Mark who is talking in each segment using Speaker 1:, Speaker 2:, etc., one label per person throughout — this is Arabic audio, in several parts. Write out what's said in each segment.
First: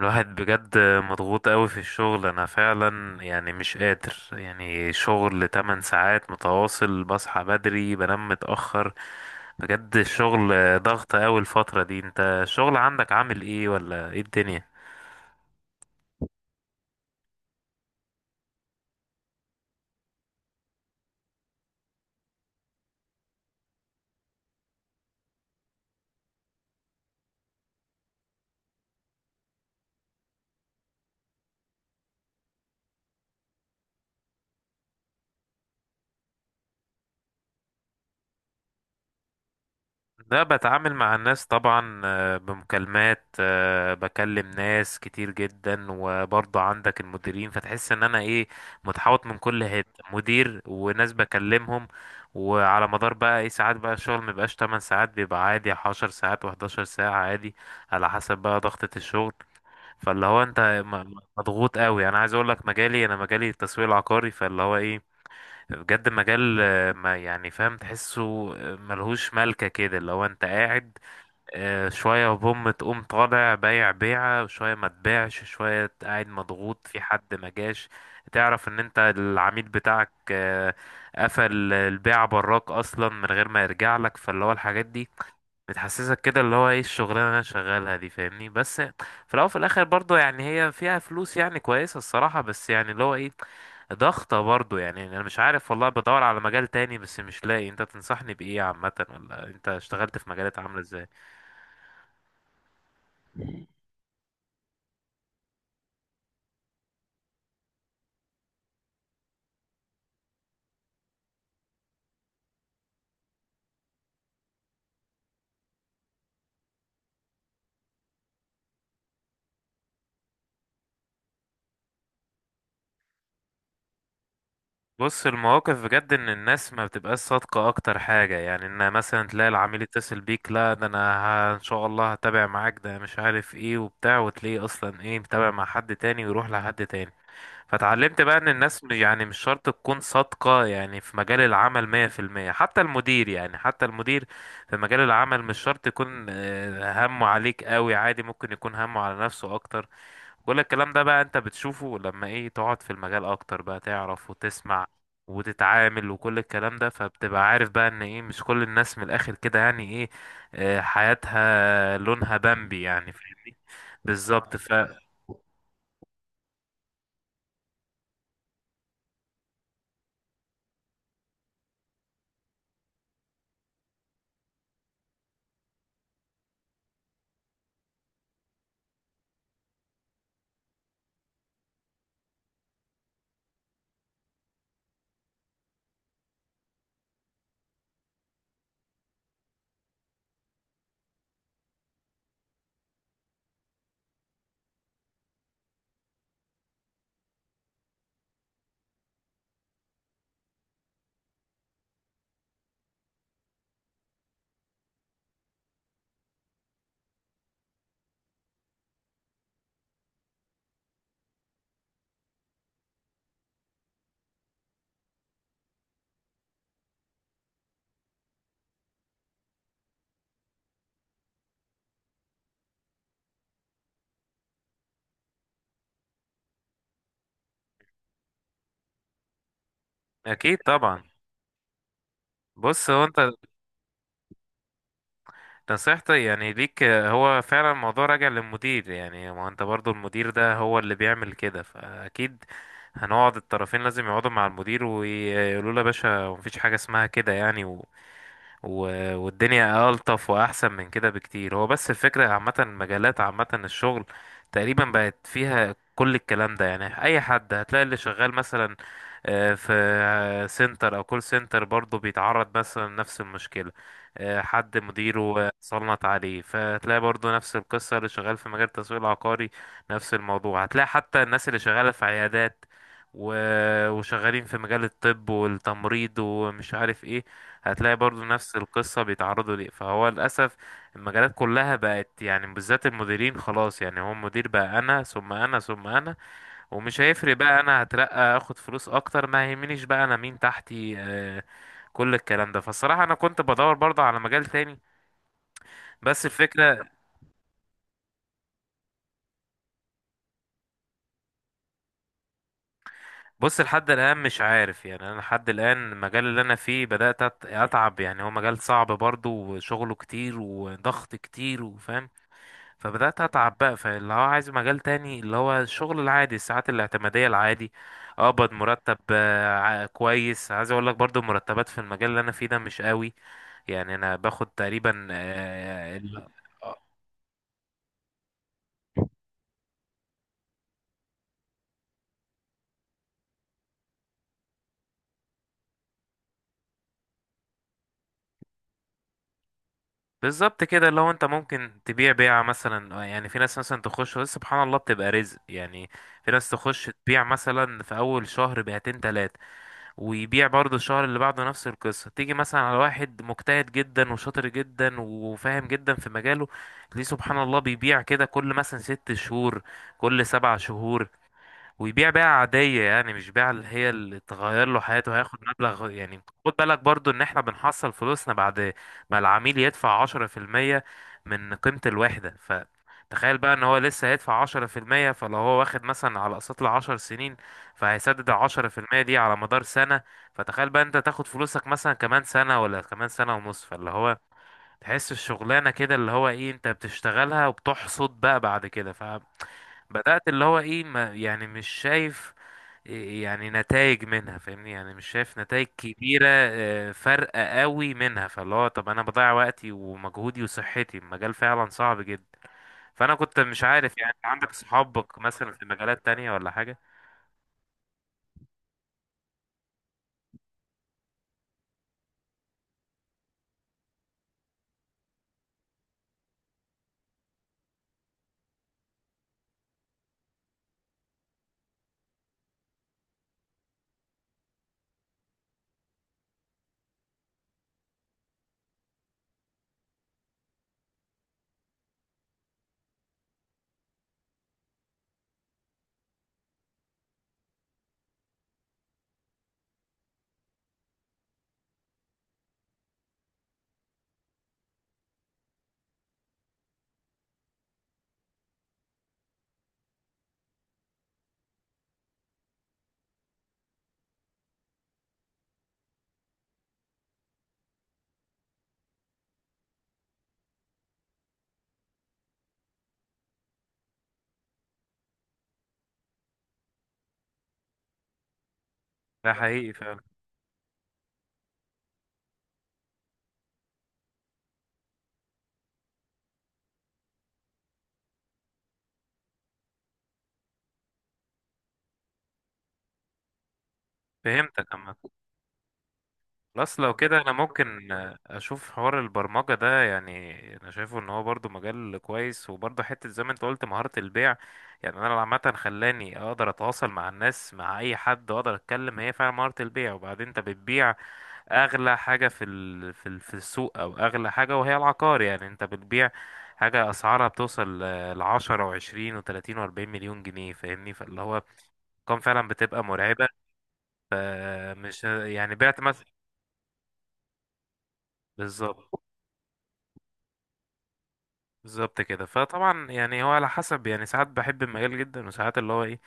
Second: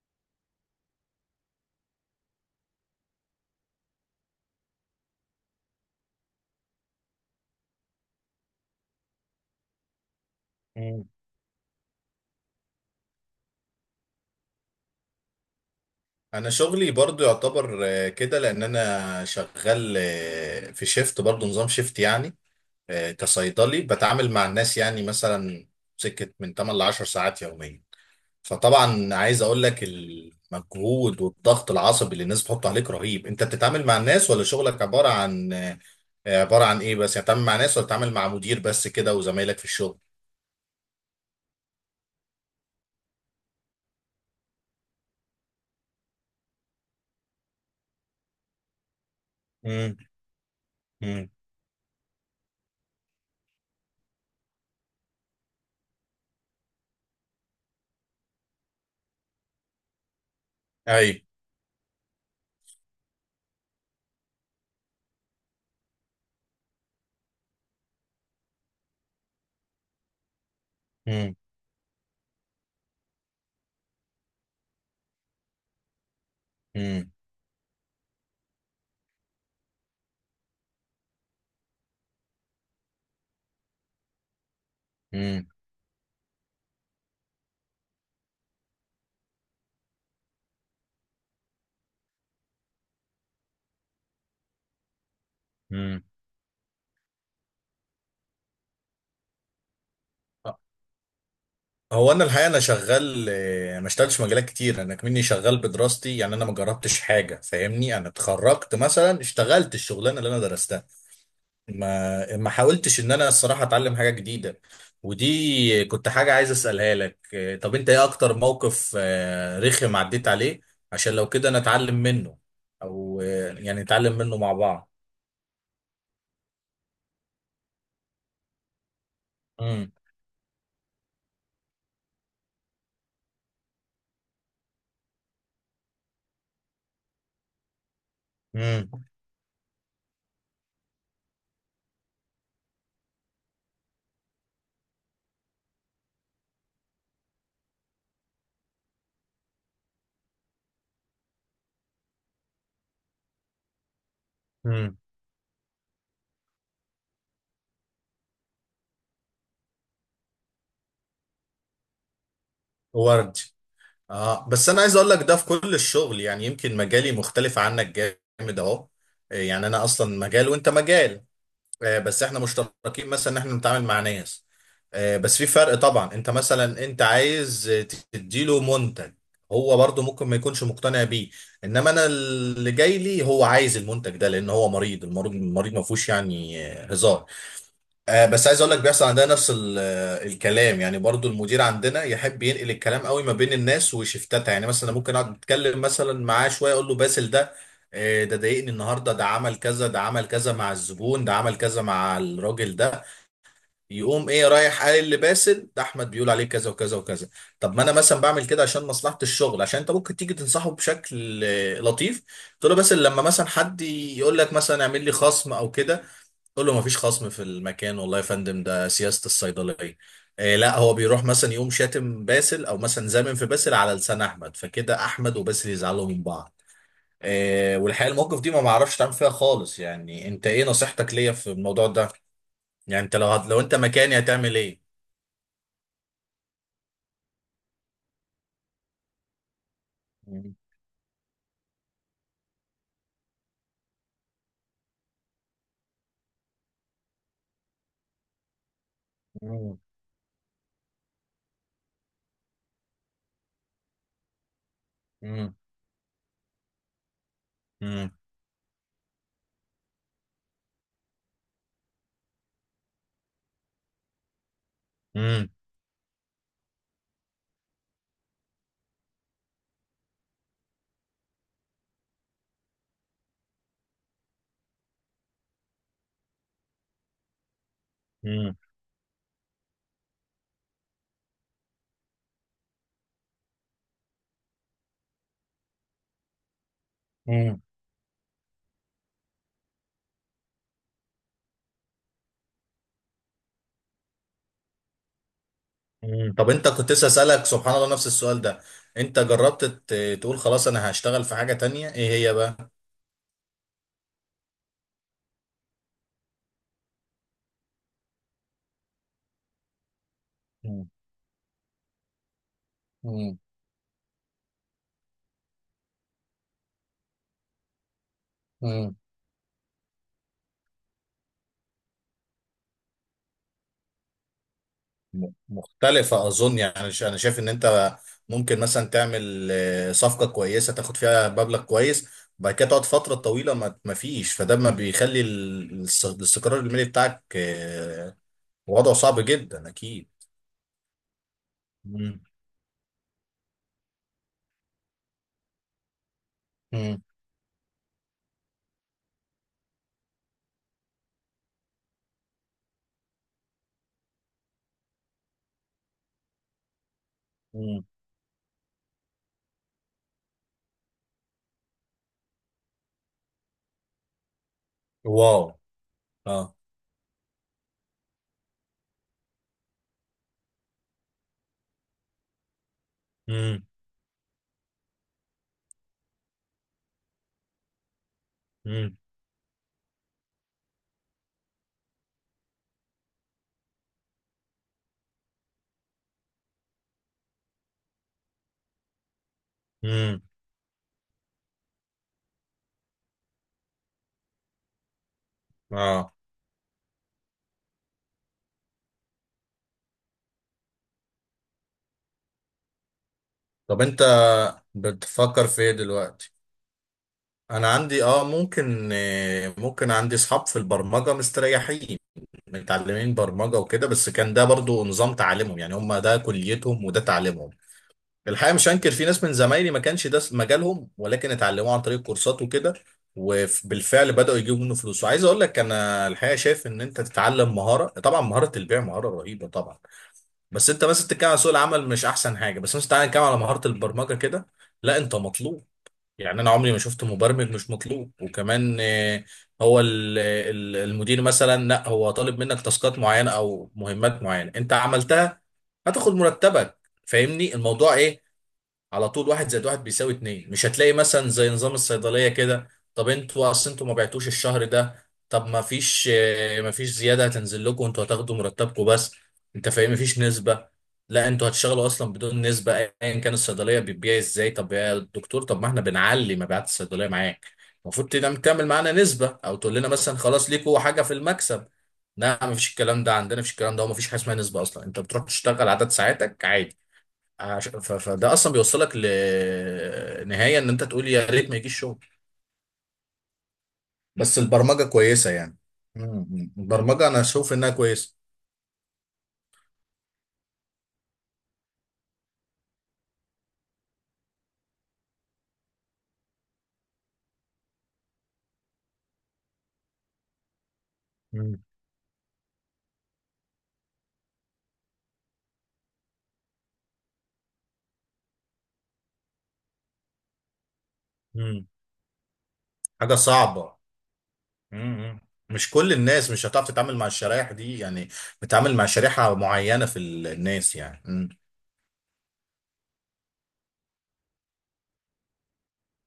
Speaker 1: الواحد بجد مضغوط قوي في الشغل، انا فعلا مش قادر. يعني شغل 8 ساعات متواصل، بصحى بدري بنام متأخر. بجد الشغل
Speaker 2: مم.
Speaker 1: ضغط قوي الفترة دي. انت الشغل عندك عامل ايه ولا ايه الدنيا؟
Speaker 2: انا شغلي برضو يعتبر كده لان انا شغال في شيفت برضو نظام شيفت يعني كصيدلي بتعامل مع الناس يعني مثلا سكة من 8 ل 10 ساعات يوميا. فطبعا عايز اقول لك المجهود والضغط العصبي اللي الناس بتحط عليك رهيب. انت بتتعامل مع الناس ولا شغلك عبارة عن ايه بس؟ يعني بتتعامل مع ناس ولا بتتعامل مع مدير بس كده وزمايلك في الشغل؟
Speaker 1: لا، بتعامل مع الناس طبعا، بمكالمات، بكلم ناس كتير جدا، وبرضه عندك المديرين، فتحس ان انا ايه، متحوط من كل
Speaker 2: امم
Speaker 1: حتة، مدير وناس
Speaker 2: امم.
Speaker 1: بكلمهم. وعلى مدار بقى ايه، ساعات بقى الشغل مبيبقاش 8 ساعات، بيبقى عادي 10 ساعات و11 ساعة عادي، على حسب بقى ضغطة الشغل. فاللي هو انت
Speaker 2: اي.
Speaker 1: مضغوط قوي. انا عايز اقول لك مجالي، انا مجالي التسويق العقاري، فاللي هو ايه، بجد مجال، ما يعني فاهم، تحسه ملهوش ملكة كده. لو انت قاعد
Speaker 2: امم
Speaker 1: شوية، بوم تقوم طالع بايع بيعة، شوية ما تبيعش، شوية قاعد مضغوط في
Speaker 2: امم
Speaker 1: حد ما جاش، تعرف ان انت العميل بتاعك قفل البيعة براك اصلا من غير ما يرجع لك. فاللي هو الحاجات دي بتحسسك كده اللي هو ايه الشغلانه اللي انا شغالها دي، فاهمني؟ بس في الاول وفي الاخر برضو يعني هي فيها فلوس يعني كويسه الصراحه، بس يعني اللي هو ايه، ضغطه برضو يعني. يعني انا مش عارف والله،
Speaker 2: امم.
Speaker 1: بدور على مجال تاني بس مش لاقي. انت تنصحني بايه عامه؟ ولا انت اشتغلت في مجالات عامله ازاي؟
Speaker 2: هو انا الحقيقه انا شغال، ما اشتغلتش في مجالات كتير، انا كمني شغال بدراستي يعني، انا ما جربتش حاجه فاهمني، انا اتخرجت مثلا اشتغلت الشغلانه اللي انا درستها. ما حاولتش ان انا الصراحه اتعلم حاجه جديده. ودي كنت حاجه عايز اسالها لك، طب انت ايه اكتر موقف رخم عديت عليه؟ عشان لو كده نتعلم منه، او يعني نتعلم منه مع بعض.
Speaker 1: بص، المواقف بجد ان الناس ما بتبقاش صادقه اكتر حاجه. يعني ان مثلا تلاقي العميل
Speaker 2: امم
Speaker 1: يتصل بيك، لا ده انا ان شاء الله هتابع معاك، ده مش عارف ايه وبتاع، وتلاقيه اصلا ايه، متابع مع حد تاني ويروح لحد تاني. فتعلمت بقى ان الناس
Speaker 2: امم
Speaker 1: يعني مش شرط تكون صادقة يعني في مجال العمل 100%، حتى المدير، يعني حتى المدير في مجال العمل مش شرط يكون همه عليك قوي. عادي، ممكن يكون همه على نفسه اكتر. كل الكلام ده بقى انت بتشوفه لما ايه، تقعد في المجال اكتر بقى تعرف وتسمع
Speaker 2: امم.
Speaker 1: وتتعامل، وكل الكلام ده، فبتبقى عارف بقى ان ايه، مش كل الناس من الاخر كده يعني ايه، حياتها لونها بامبي، يعني
Speaker 2: ورد.
Speaker 1: فاهمني.
Speaker 2: اه
Speaker 1: بالظبط.
Speaker 2: بس
Speaker 1: ف
Speaker 2: انا عايز اقول لك ده في كل الشغل يعني، يمكن مجالي مختلف عنك جامد اهو. يعني انا اصلا مجال وانت مجال. بس احنا مشتركين مثلا ان احنا بنتعامل مع ناس. بس في فرق طبعا. انت مثلا انت عايز تديله منتج، هو برضه ممكن ما يكونش مقتنع بيه. انما انا اللي جاي لي هو عايز المنتج ده لان هو مريض. المريض ما فيهوش يعني هزار. آه بس عايز اقول لك بيحصل عندنا نفس الكلام. يعني برضو المدير عندنا يحب ينقل الكلام قوي ما بين الناس وشفتاتها. يعني مثلا ممكن اقعد اتكلم مثلا معاه شويه اقول له باسل ده ده ضايقني النهارده، ده عمل كذا، ده عمل كذا مع الزبون، ده عمل كذا مع الراجل ده. يقوم ايه رايح قال لباسل ده احمد بيقول عليه كذا وكذا وكذا. طب ما انا مثلا بعمل كده عشان مصلحه الشغل، عشان انت ممكن تيجي تنصحه بشكل لطيف، تقول له باسل لما مثلا حد يقول لك مثلا اعمل لي خصم او كده تقول له مفيش خصم في المكان والله يا فندم، ده سياسة الصيدلية. آه لا هو بيروح مثلا يقوم شاتم باسل او مثلا زامم في باسل على لسان احمد، فكده احمد وباسل يزعلوا من بعض. آه والحقيقة الموقف دي ما معرفش تعمل فيها خالص. يعني انت
Speaker 1: اكيد
Speaker 2: ايه
Speaker 1: طبعا.
Speaker 2: نصيحتك ليا في الموضوع ده؟
Speaker 1: بص، هو
Speaker 2: يعني انت
Speaker 1: انت
Speaker 2: لو لو انت مكاني هتعمل ايه؟
Speaker 1: نصيحتي يعني ليك هو فعلا الموضوع راجع للمدير، يعني ما هو انت برضو المدير ده
Speaker 2: مم.
Speaker 1: هو اللي بيعمل كده، فاكيد هنقعد الطرفين، لازم يقعدوا مع المدير ويقولوا له يا باشا، مفيش حاجة اسمها كده يعني،
Speaker 2: مم.
Speaker 1: والدنيا ألطف وأحسن من كده بكتير. هو بس الفكرة عامة، مجالات عامة، الشغل تقريبا بقت
Speaker 2: مم.
Speaker 1: فيها كل الكلام ده. يعني أي حد هتلاقي اللي
Speaker 2: مم.
Speaker 1: شغال مثلا في سنتر أو كول سنتر برضه بيتعرض مثلا لنفس المشكلة، حد مديره
Speaker 2: مم.
Speaker 1: صنط عليه. فتلاقي برضه نفس القصة اللي شغال في مجال التسويق العقاري نفس الموضوع. هتلاقي حتى الناس اللي شغالة في عيادات وشغالين في مجال الطب والتمريض ومش عارف ايه، هتلاقي برضو
Speaker 2: مم.
Speaker 1: نفس القصة بيتعرضوا ليه. فهو للأسف المجالات كلها بقت يعني بالذات المديرين خلاص، يعني هو المدير بقى أنا ثم أنا ثم أنا، ومش هيفرق بقى،
Speaker 2: مم.
Speaker 1: أنا هترقى، أخد فلوس أكتر، ما يهمنيش بقى أنا مين تحتي، آه، كل الكلام ده. فالصراحة أنا كنت بدور برضه على مجال تاني، بس
Speaker 2: مم. طب انت
Speaker 1: الفكرة،
Speaker 2: كنت لسه اسالك سبحان الله نفس السؤال ده، انت جربت تقول خلاص انا هشتغل في حاجة تانية؟ ايه هي بقى؟
Speaker 1: بص، لحد الآن مش عارف. يعني أنا لحد الآن المجال اللي أنا فيه بدأت أتعب، يعني هو مجال صعب برضه وشغله كتير
Speaker 2: مم.
Speaker 1: وضغط كتير، وفاهم. فبدأت أتعب بقى، فاللي هو عايز مجال تاني، اللي هو الشغل العادي، الساعات الاعتمادية العادي، أقبض
Speaker 2: مم.
Speaker 1: مرتب كويس. عايز أقول لك برضو المرتبات في المجال اللي أنا فيه ده مش قوي، يعني أنا باخد تقريبا اه
Speaker 2: مختلفة أظن يعني. أنا شايف إن أنت ممكن مثلا تعمل صفقة كويسة تاخد فيها مبلغ كويس، وبعد كده تقعد فترة طويلة ما فيش. فده ما بيخلي الاستقرار المالي بتاعك وضعه صعب جدا أكيد.
Speaker 1: بالظبط كده. اللي هو انت ممكن تبيع
Speaker 2: مم.
Speaker 1: بيعة مثلا يعني في ناس مثلا تخش، ودي سبحان الله بتبقى رزق يعني. في ناس تخش
Speaker 2: مم.
Speaker 1: تبيع مثلا في اول شهر بيعتين تلاتة، ويبيع برضه الشهر اللي بعده نفس القصة. تيجي مثلا على واحد مجتهد جدا وشاطر جدا وفاهم جدا في مجاله، ليه سبحان الله
Speaker 2: مم.
Speaker 1: بيبيع كده كل مثلا ست شهور، كل سبع شهور. ويبيع بيع عادية، يعني مش بيع اللي هي اللي تغير له حياته. هياخد
Speaker 2: واو.
Speaker 1: مبلغ يعني،
Speaker 2: اه.
Speaker 1: خد بالك برضو ان احنا بنحصل فلوسنا بعد ما العميل يدفع 10% من قيمة الوحدة. فتخيل بقى ان
Speaker 2: مم.
Speaker 1: هو لسه هيدفع 10%، فلو هو واخد مثلا على اقساط لعشر سنين، فهيسدد العشرة في
Speaker 2: مم.
Speaker 1: المية دي على مدار سنة. فتخيل بقى انت تاخد فلوسك مثلا كمان سنة ولا كمان سنة ونص. فاللي هو تحس الشغلانة كده اللي هو ايه، انت بتشتغلها وبتحصد بقى بعد كده.
Speaker 2: مم.
Speaker 1: بدأت اللي هو ايه، ما يعني مش شايف إيه يعني، نتائج منها فاهمني، يعني مش شايف نتائج
Speaker 2: اه.
Speaker 1: كبيرة، فارقة قوي منها. فاللي هو طب انا بضيع وقتي ومجهودي وصحتي، المجال فعلا صعب جدا. فانا كنت مش
Speaker 2: طب
Speaker 1: عارف
Speaker 2: أنت
Speaker 1: يعني، عندك صحابك
Speaker 2: بتفكر
Speaker 1: مثلا
Speaker 2: في
Speaker 1: في
Speaker 2: إيه
Speaker 1: مجالات تانية
Speaker 2: دلوقتي؟
Speaker 1: ولا حاجة؟
Speaker 2: أنا عندي اه ممكن، ممكن عندي أصحاب في البرمجة مستريحين، متعلمين برمجة وكده. بس كان ده برضو نظام تعليمهم يعني، هم ده كليتهم وده تعليمهم. الحقيقة مش هنكر في ناس من زمايلي ما كانش ده مجالهم ولكن اتعلموه عن طريق كورسات وكده، وبالفعل بدأوا يجيبوا منه فلوس. وعايز اقول لك انا الحقيقة شايف ان انت تتعلم مهارة. طبعا مهارة البيع مهارة رهيبة طبعا، بس انت بس بتتكلم عن سوق العمل مش احسن حاجة. بس مثلا تعالى نتكلم على مهارة البرمجة كده، لا انت مطلوب. يعني انا عمري ما شفت مبرمج مش مطلوب. وكمان هو المدير مثلا لا هو طالب منك تاسكات معينه او مهمات معينه، انت عملتها هتاخد مرتبك، فاهمني الموضوع ايه؟ على طول واحد زائد واحد بيساوي اتنين. مش هتلاقي مثلا زي نظام الصيدلية كده، طب انتوا اصل انتوا ما بعتوش الشهر ده، طب ما فيش اه، ما فيش زيادة هتنزل لكم، انتوا هتاخدوا مرتبكم بس. انت فاهم؟ ما فيش نسبة، لا انتوا هتشتغلوا اصلا بدون نسبة ايا كان الصيدلية بتبيع ازاي. طب يا دكتور طب ما احنا بنعلي مبيعات الصيدلية معاك، المفروض تعمل معانا
Speaker 1: ده
Speaker 2: نسبة او
Speaker 1: حقيقي
Speaker 2: تقول لنا
Speaker 1: فعلا.
Speaker 2: مثلا خلاص ليكوا حاجة في المكسب. لا، ما فيش الكلام ده عندنا، مفيش الكلام ده، وما فيش حاجة اسمها نسبة اصلا. انت بتروح تشتغل عدد ساعاتك عادي. فده اصلا بيوصلك لنهايه ان انت تقول يا ريت ما يجيش شغل. بس
Speaker 1: فهمتك
Speaker 2: البرمجه
Speaker 1: عامة.
Speaker 2: كويسه يعني. مم.
Speaker 1: خلاص لو
Speaker 2: البرمجه
Speaker 1: كده
Speaker 2: انا
Speaker 1: انا
Speaker 2: اشوف انها
Speaker 1: ممكن
Speaker 2: كويسه.
Speaker 1: اشوف حوار البرمجة ده يعني. انا شايفه ان هو برضو مجال كويس، وبرضو حتة زي ما انت قلت مهارة البيع يعني. انا عامة خلاني اقدر اتواصل مع الناس، مع اي حد، واقدر اتكلم. هي فعلا مهارة البيع. وبعدين انت بتبيع
Speaker 2: مم.
Speaker 1: اغلى حاجة في ال... في ال... في السوق، او اغلى حاجة وهي العقار. يعني انت بتبيع حاجة اسعارها بتوصل ل10 و20 و30 و40 مليون جنيه، فاهمني. فاللي هو
Speaker 2: مم.
Speaker 1: كان فعلا بتبقى
Speaker 2: حاجه
Speaker 1: مرعبة.
Speaker 2: صعبه.
Speaker 1: فمش
Speaker 2: مم.
Speaker 1: يعني
Speaker 2: مش
Speaker 1: بعت
Speaker 2: كل
Speaker 1: مثلا.
Speaker 2: الناس مش هتعرف تتعامل مع الشرايح دي يعني، بتتعامل
Speaker 1: بالظبط،
Speaker 2: مع شريحه معينه في الناس يعني. مم.
Speaker 1: بالظبط كده. فطبعا يعني هو على حسب يعني، ساعات بحب المجال جدا، وساعات اللي هو ايه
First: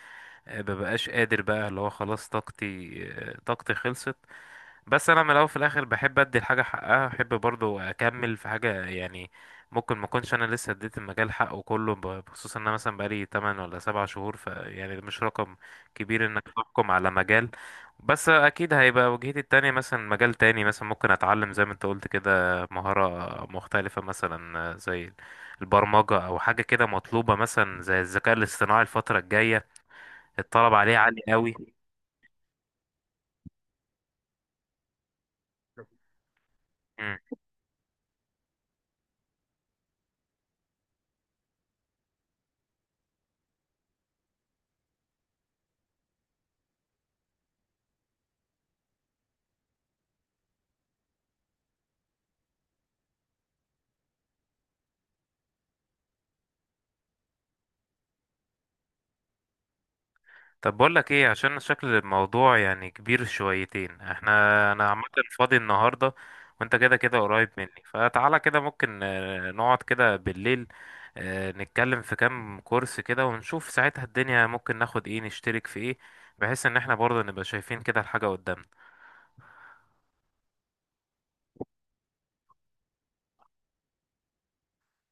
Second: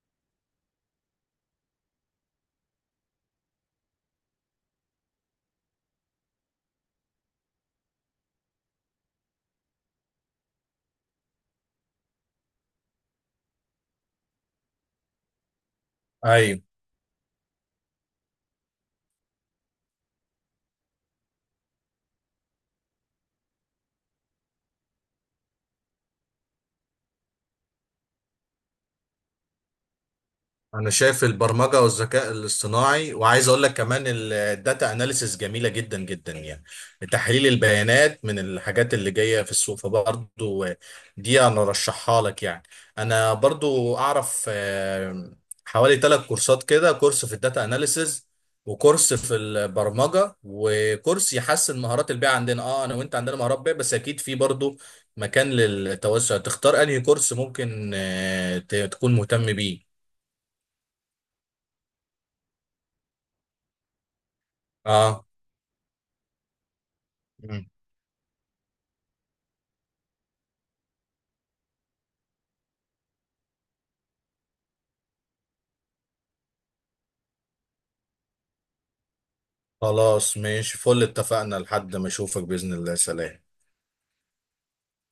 Speaker 1: مببقاش قادر بقى، اللي هو خلاص طاقتي طاقتي خلصت. بس انا من الاول في الاخر بحب ادي الحاجه حقها، بحب برضو اكمل في حاجه يعني. ممكن ما اكونش انا لسه اديت المجال حقه كله بخصوص ان انا مثلا بقالي 8 ولا 7 شهور. ف يعني ده مش رقم كبير انك
Speaker 2: ايوه.
Speaker 1: تحكم على مجال. بس اكيد هيبقى وجهتي التانية مثلا مجال تاني، مثلا ممكن اتعلم زي ما انت قلت كده مهارة مختلفة مثلا، زي البرمجة او حاجة كده مطلوبة، مثلا زي الذكاء الاصطناعي الفترة الجاية، الطلب
Speaker 2: انا
Speaker 1: عليه عالي
Speaker 2: شايف
Speaker 1: قوي.
Speaker 2: البرمجه والذكاء الاصطناعي، وعايز اقول لك كمان الداتا اناليسيس جميله جدا جدا يعني.
Speaker 1: مم.
Speaker 2: تحليل البيانات من الحاجات اللي جايه في السوق فبرضو دي انا رشحها لك يعني. انا برضو اعرف حوالي 3 كورسات كده، كورس في الداتا اناليسيس، وكورس في البرمجه، وكورس يحسن مهارات البيع عندنا. اه انا وانت عندنا مهارات بيع بس اكيد في برضو مكان للتوسع. تختار انهي كورس ممكن تكون مهتم بيه.
Speaker 1: طب بقول لك ايه، عشان شكل الموضوع يعني كبير شويتين احنا. انا عامه
Speaker 2: اه.
Speaker 1: فاضي النهارده، وانت كده كده قريب
Speaker 2: مم.
Speaker 1: مني، فتعالى كده ممكن نقعد كده بالليل، نتكلم في كام كورس كده، ونشوف ساعتها الدنيا ممكن ناخد ايه، نشترك في ايه، بحيث ان احنا برضه نبقى شايفين كده الحاجه قدامنا.
Speaker 2: خلاص ماشي فل، اتفقنا لحد ما اشوفك بإذن الله، سلام.